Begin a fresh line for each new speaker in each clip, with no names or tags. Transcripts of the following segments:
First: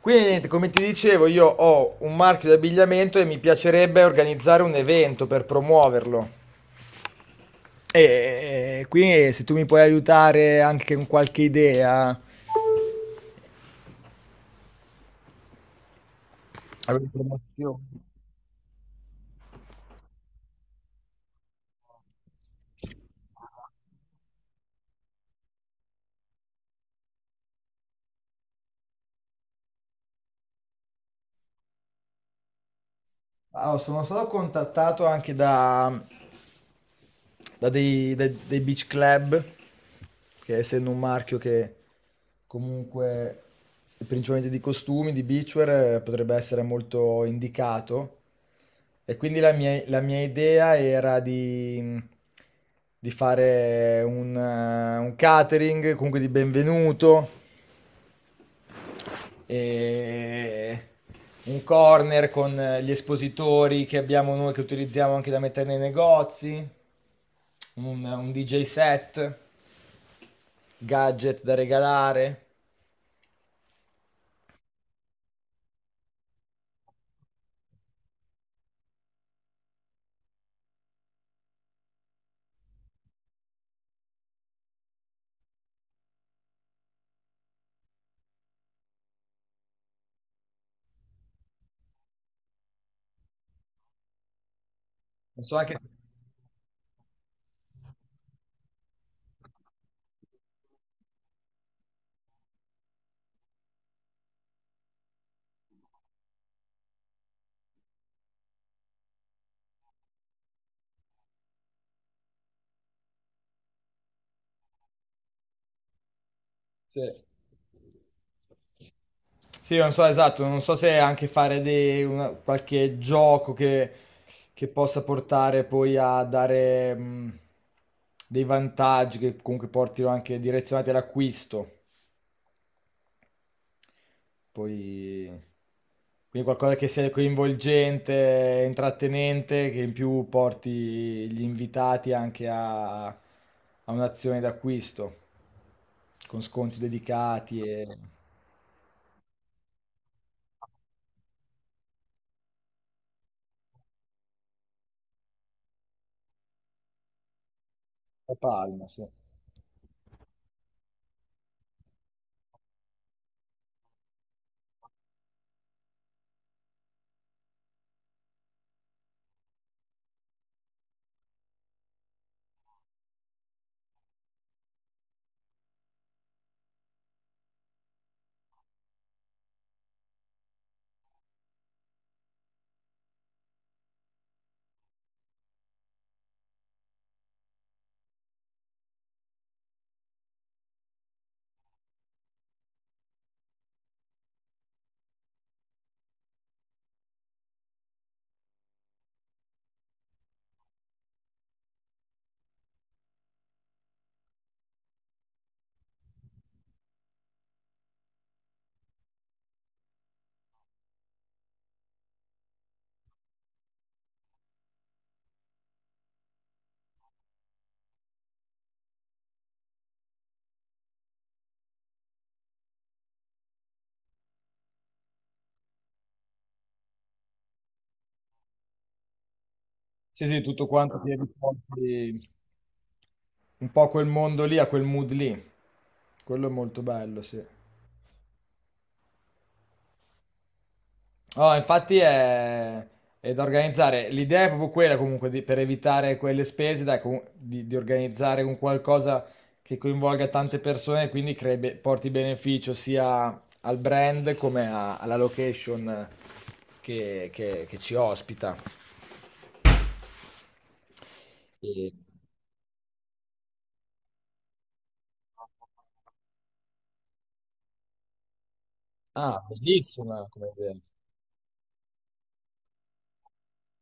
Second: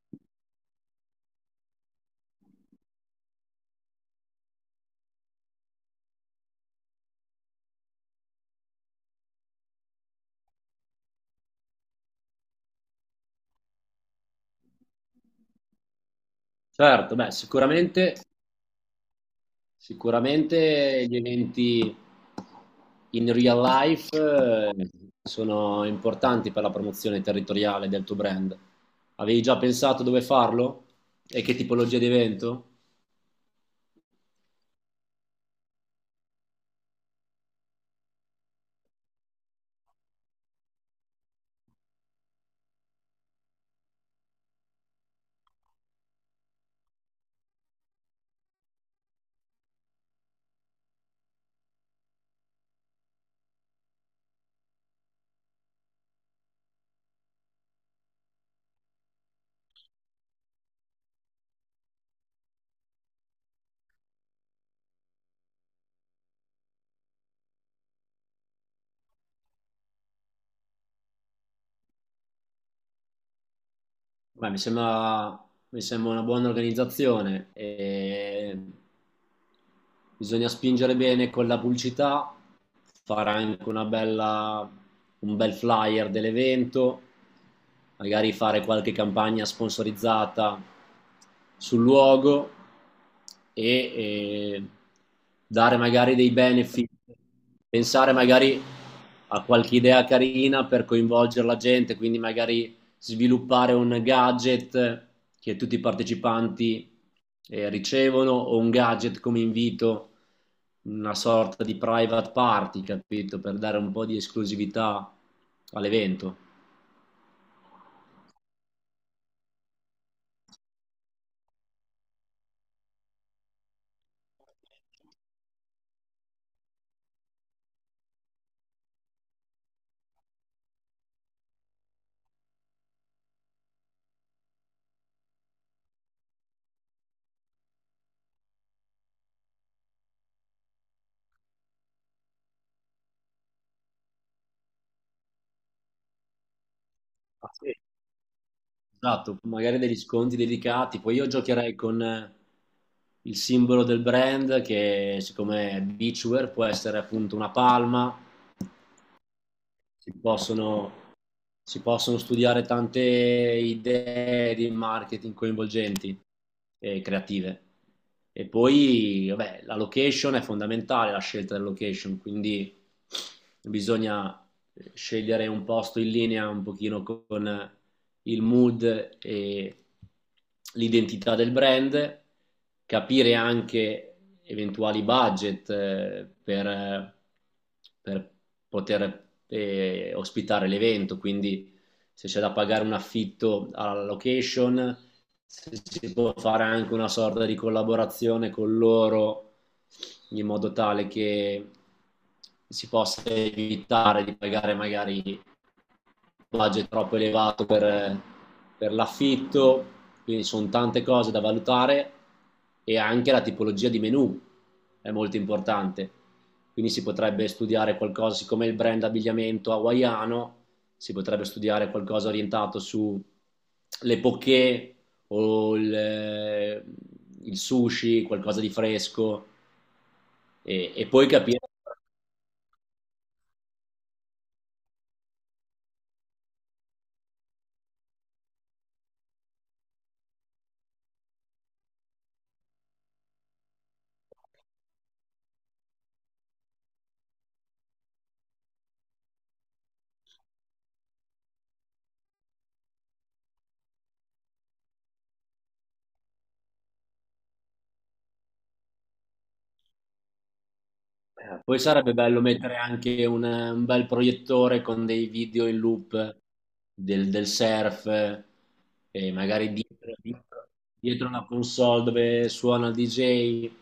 Quindi niente, come ti dicevo, io ho un marchio di abbigliamento e mi piacerebbe organizzare un evento per promuoverlo. E quindi se tu mi puoi aiutare anche con qualche idea, a una
Certo, beh,
promozione.
sicuramente, sicuramente gli eventi in real life sono importanti per la promozione territoriale del tuo brand. Avevi già pensato dove farlo? E che tipologia di evento?
Allora, sono stato contattato anche da, dei beach club, che essendo un marchio che comunque è principalmente di costumi, di beachwear, potrebbe essere molto indicato. E quindi la mia idea era di fare un catering, comunque di benvenuto, e un corner con gli espositori che abbiamo noi che utilizziamo anche da mettere nei negozi, un DJ set, gadget da regalare.
Beh, mi sembra una buona organizzazione. E Bisogna spingere bene con la pubblicità, fare anche un bel flyer dell'evento, magari fare qualche campagna sponsorizzata sul luogo e
Non so
dare
anche
magari dei benefit, pensare magari a qualche idea carina per coinvolgere la gente, quindi magari sviluppare un gadget che tutti i partecipanti ricevono, o un gadget come invito, una sorta di private party, capito? Per dare un po' di esclusività all'evento.
se... Sì, non so esatto, non so se anche qualche gioco che possa portare poi a dare dei vantaggi che comunque portino anche direzionati all'acquisto. Poi, quindi qualcosa che sia coinvolgente, intrattenente, che in più porti gli invitati anche a un'azione d'acquisto, con sconti
Ah,
dedicati
sì. Esatto, magari degli sconti dedicati. Poi io giocherei con il simbolo del brand che, siccome è beachwear, può essere appunto una palma.
e palma, sì.
si possono, si possono studiare tante idee di marketing coinvolgenti e creative. E poi, vabbè, la location è fondamentale, la scelta della location, quindi bisogna scegliere un posto in linea un pochino con il mood e l'identità del brand, capire anche eventuali budget per poter ospitare l'evento, quindi se c'è da pagare un affitto alla location, se si può fare anche una sorta di collaborazione con loro in modo tale che si possa evitare di pagare magari budget troppo elevato per l'affitto. Quindi sono tante cose da valutare, e anche la tipologia di menu è molto importante. Quindi si potrebbe studiare qualcosa, siccome il brand abbigliamento hawaiano, si potrebbe studiare qualcosa orientato sulle poké o il sushi, qualcosa di fresco
Sì, sì, tutto
e,
quanto
e
ti
poi capire.
riporti un po' a quel mondo lì, a quel mood lì. Quello è molto bello, sì. Oh, è da organizzare. L'idea è proprio quella comunque per evitare quelle spese, dai, di organizzare un qualcosa che coinvolga tante persone e quindi porti beneficio sia al brand come alla location che, che ci ospita.
Poi
E-
sarebbe bello mettere anche un bel proiettore con dei video in loop del surf, e
Ah,
magari
bellissima come idea.
dietro una console dove suona il DJ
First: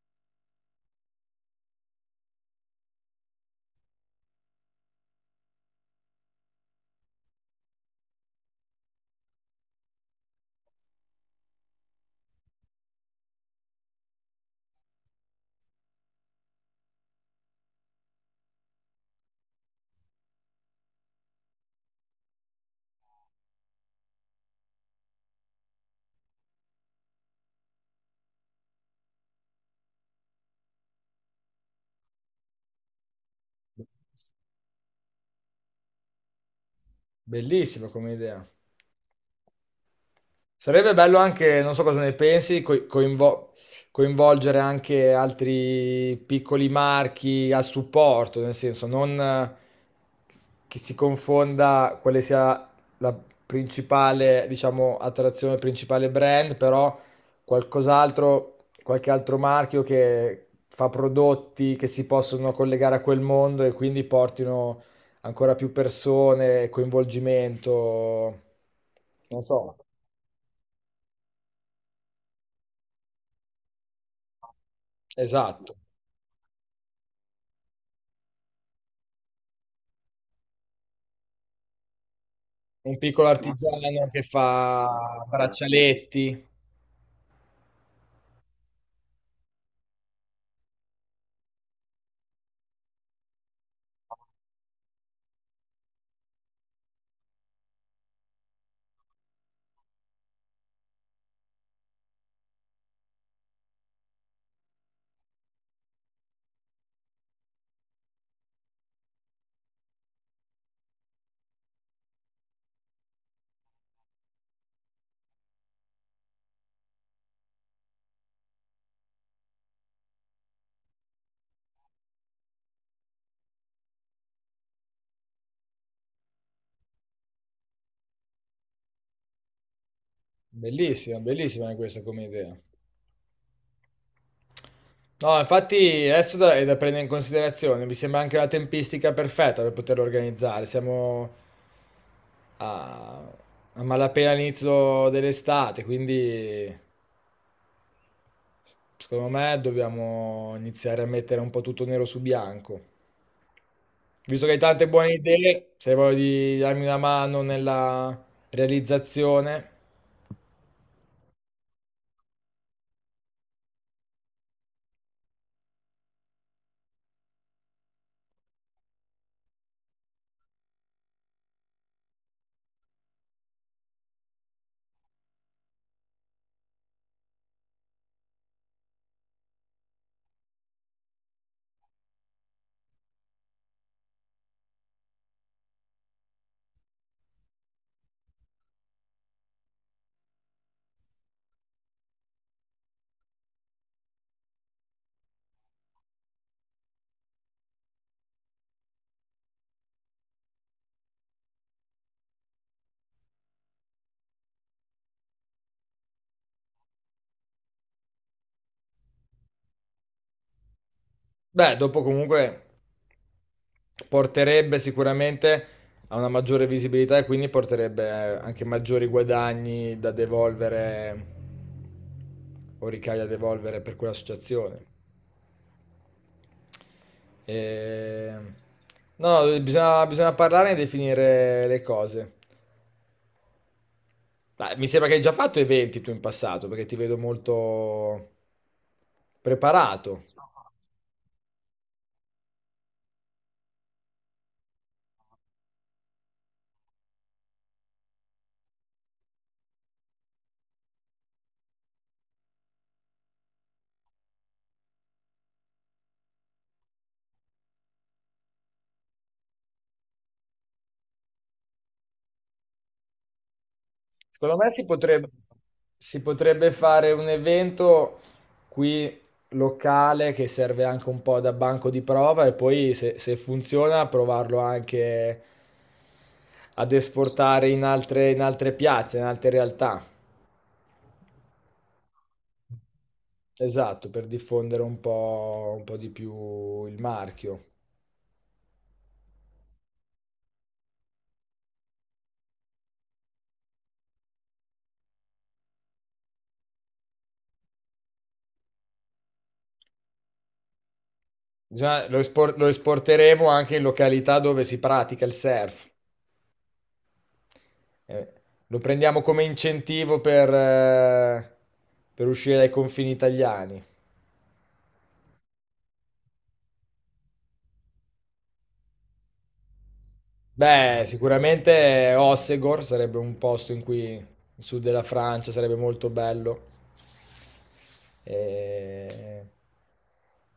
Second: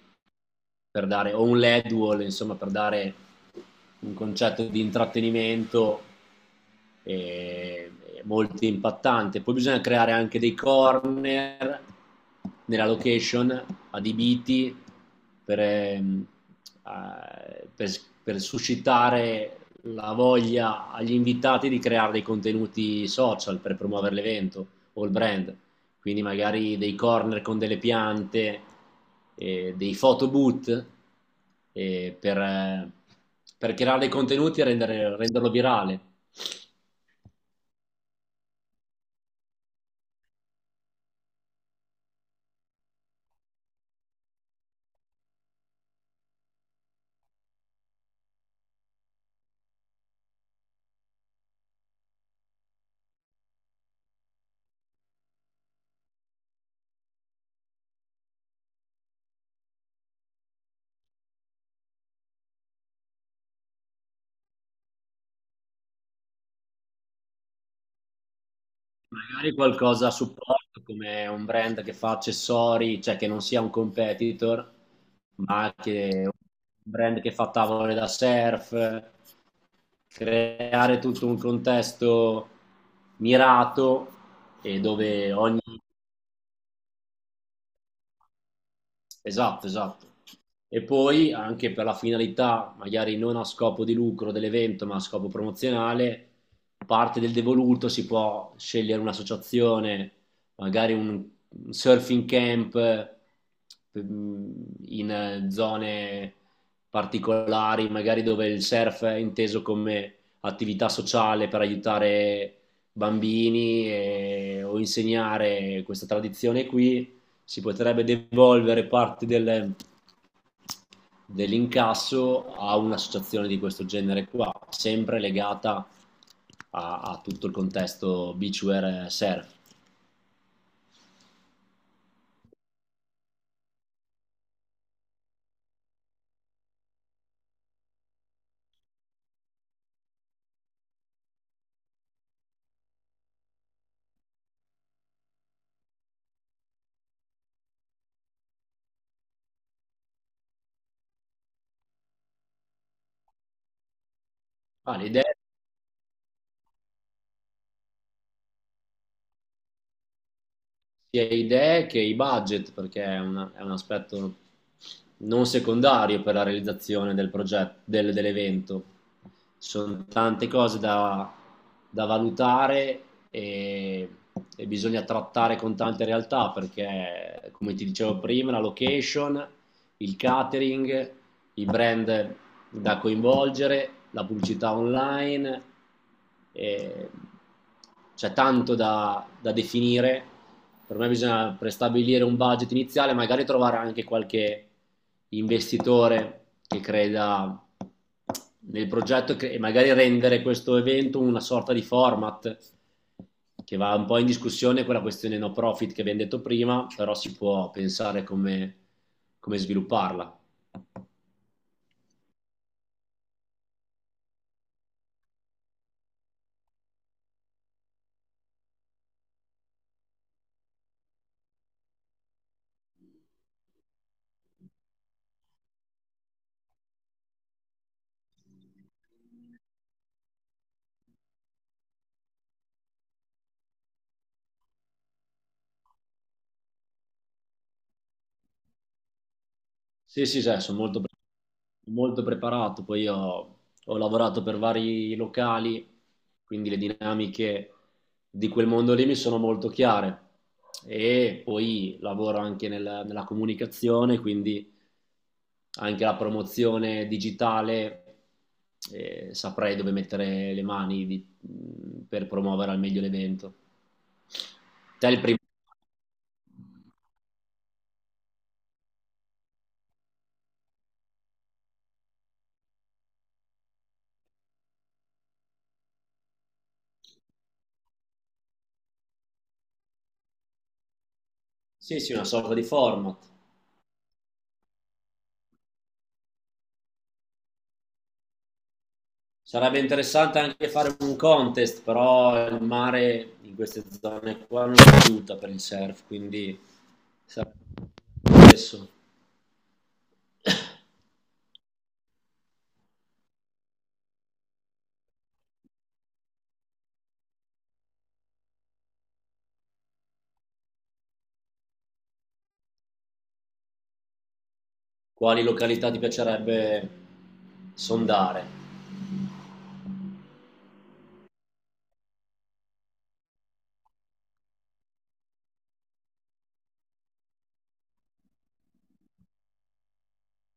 per dare, o un LED wall, insomma, per dare un concetto di intrattenimento eh, molto impattante. Poi bisogna creare anche dei corner nella location adibiti per, ehm, eh, per, per suscitare la voglia agli invitati di creare dei contenuti social per promuovere l'evento o il brand, quindi magari dei corner con delle piante, dei photoboot eh, per, eh, per creare dei contenuti e renderlo virale.
Bellissima come idea. Sarebbe bello anche, non so cosa ne pensi, coinvolgere anche altri piccoli marchi a supporto, nel senso non che si confonda quale sia la principale, diciamo, attrazione, il principale brand, però qualcos'altro, qualche altro marchio che fa prodotti che si possono collegare a quel mondo e quindi portino ancora più persone, coinvolgimento, non
Magari
so.
qualcosa a supporto come un brand che fa accessori, cioè che non sia un competitor, ma
Esatto,
che un brand che fa tavole da surf, creare tutto un contesto
un piccolo artigiano
mirato
che
e
fa
dove ogni...
braccialetti.
Esatto, esatto. E poi anche per la finalità, magari non a scopo di lucro dell'evento, ma a scopo promozionale, parte del devoluto si può scegliere un'associazione, magari un surfing camp, in zone particolari, magari dove il surf è inteso come attività sociale per aiutare bambini o insegnare questa tradizione qui, si potrebbe devolvere parte dell'incasso a un'associazione di questo genere qua, sempre legata a, a tutto il contesto beachwear surf.
Bellissima, bellissima anche questa come idea. No, infatti adesso è da prendere in considerazione, mi sembra anche una tempistica perfetta per poterlo organizzare. Siamo a, a malapena all'inizio dell'estate, quindi secondo me dobbiamo iniziare a mettere un po' tutto nero su bianco. Visto che hai tante
Ah,
buone
l'idea,
idee, se hai voglia di darmi una mano nella realizzazione.
sia idee che i budget, perché è, è un aspetto non secondario per la realizzazione del progetto, dell'evento. Sono tante cose da valutare, e, e bisogna trattare con tante realtà perché, come ti dicevo prima, la location, il catering, i brand da coinvolgere, la pubblicità online, e c'è tanto da definire. Per me bisogna prestabilire un budget iniziale, magari trovare anche qualche investitore che creda nel progetto e magari rendere questo evento una sorta di format, che va un po' in discussione con la questione no profit che abbiamo detto prima, però si può pensare come, come svilupparla.
Beh, dopo comunque porterebbe sicuramente a una maggiore visibilità e quindi porterebbe anche maggiori guadagni da devolvere o ricavi da devolvere per quell'associazione. E... No, bisogna parlare e definire le cose. Dai, mi sembra che hai già fatto eventi tu in passato, perché ti vedo molto preparato.
Sì, sì, sì, sono molto molto preparato. Poi io ho lavorato per vari locali, quindi le dinamiche di quel mondo lì mi sono molto chiare, e poi lavoro anche nella comunicazione, quindi anche la promozione digitale, saprei dove mettere le mani per promuovere al meglio l'evento.
Secondo me
Te il primo...
si potrebbe fare un evento qui locale che serve anche un po' da banco di prova e poi se funziona provarlo anche ad esportare in altre piazze, in altre realtà.
Sì, sì, una sorta di format.
Esatto, per diffondere un po' di più il marchio.
Sarebbe interessante anche fare un contest, però il mare in queste zone qua non aiuta per il surf, quindi sarebbe adesso...
Lo esporteremo anche in località dove si pratica il surf. Eh, Lo prendiamo come incentivo per uscire dai confini italiani.
Quali località ti piacerebbe sondare?
Beh, sicuramente Ossegor sarebbe un posto in cui il sud della Francia sarebbe molto bello. E,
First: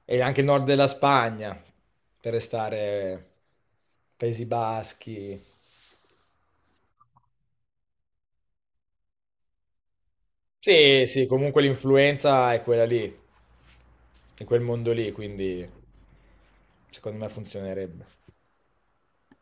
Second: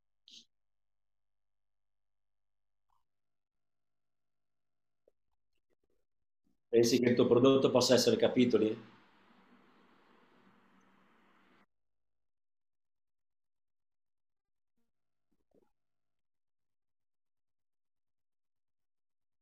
e anche il nord della Spagna, per restare Paesi Baschi.
Pensi che il tuo prodotto possa essere capitoli?
Sì, sì, comunque l'influenza è quella lì, in quel mondo lì, quindi secondo me funzionerebbe.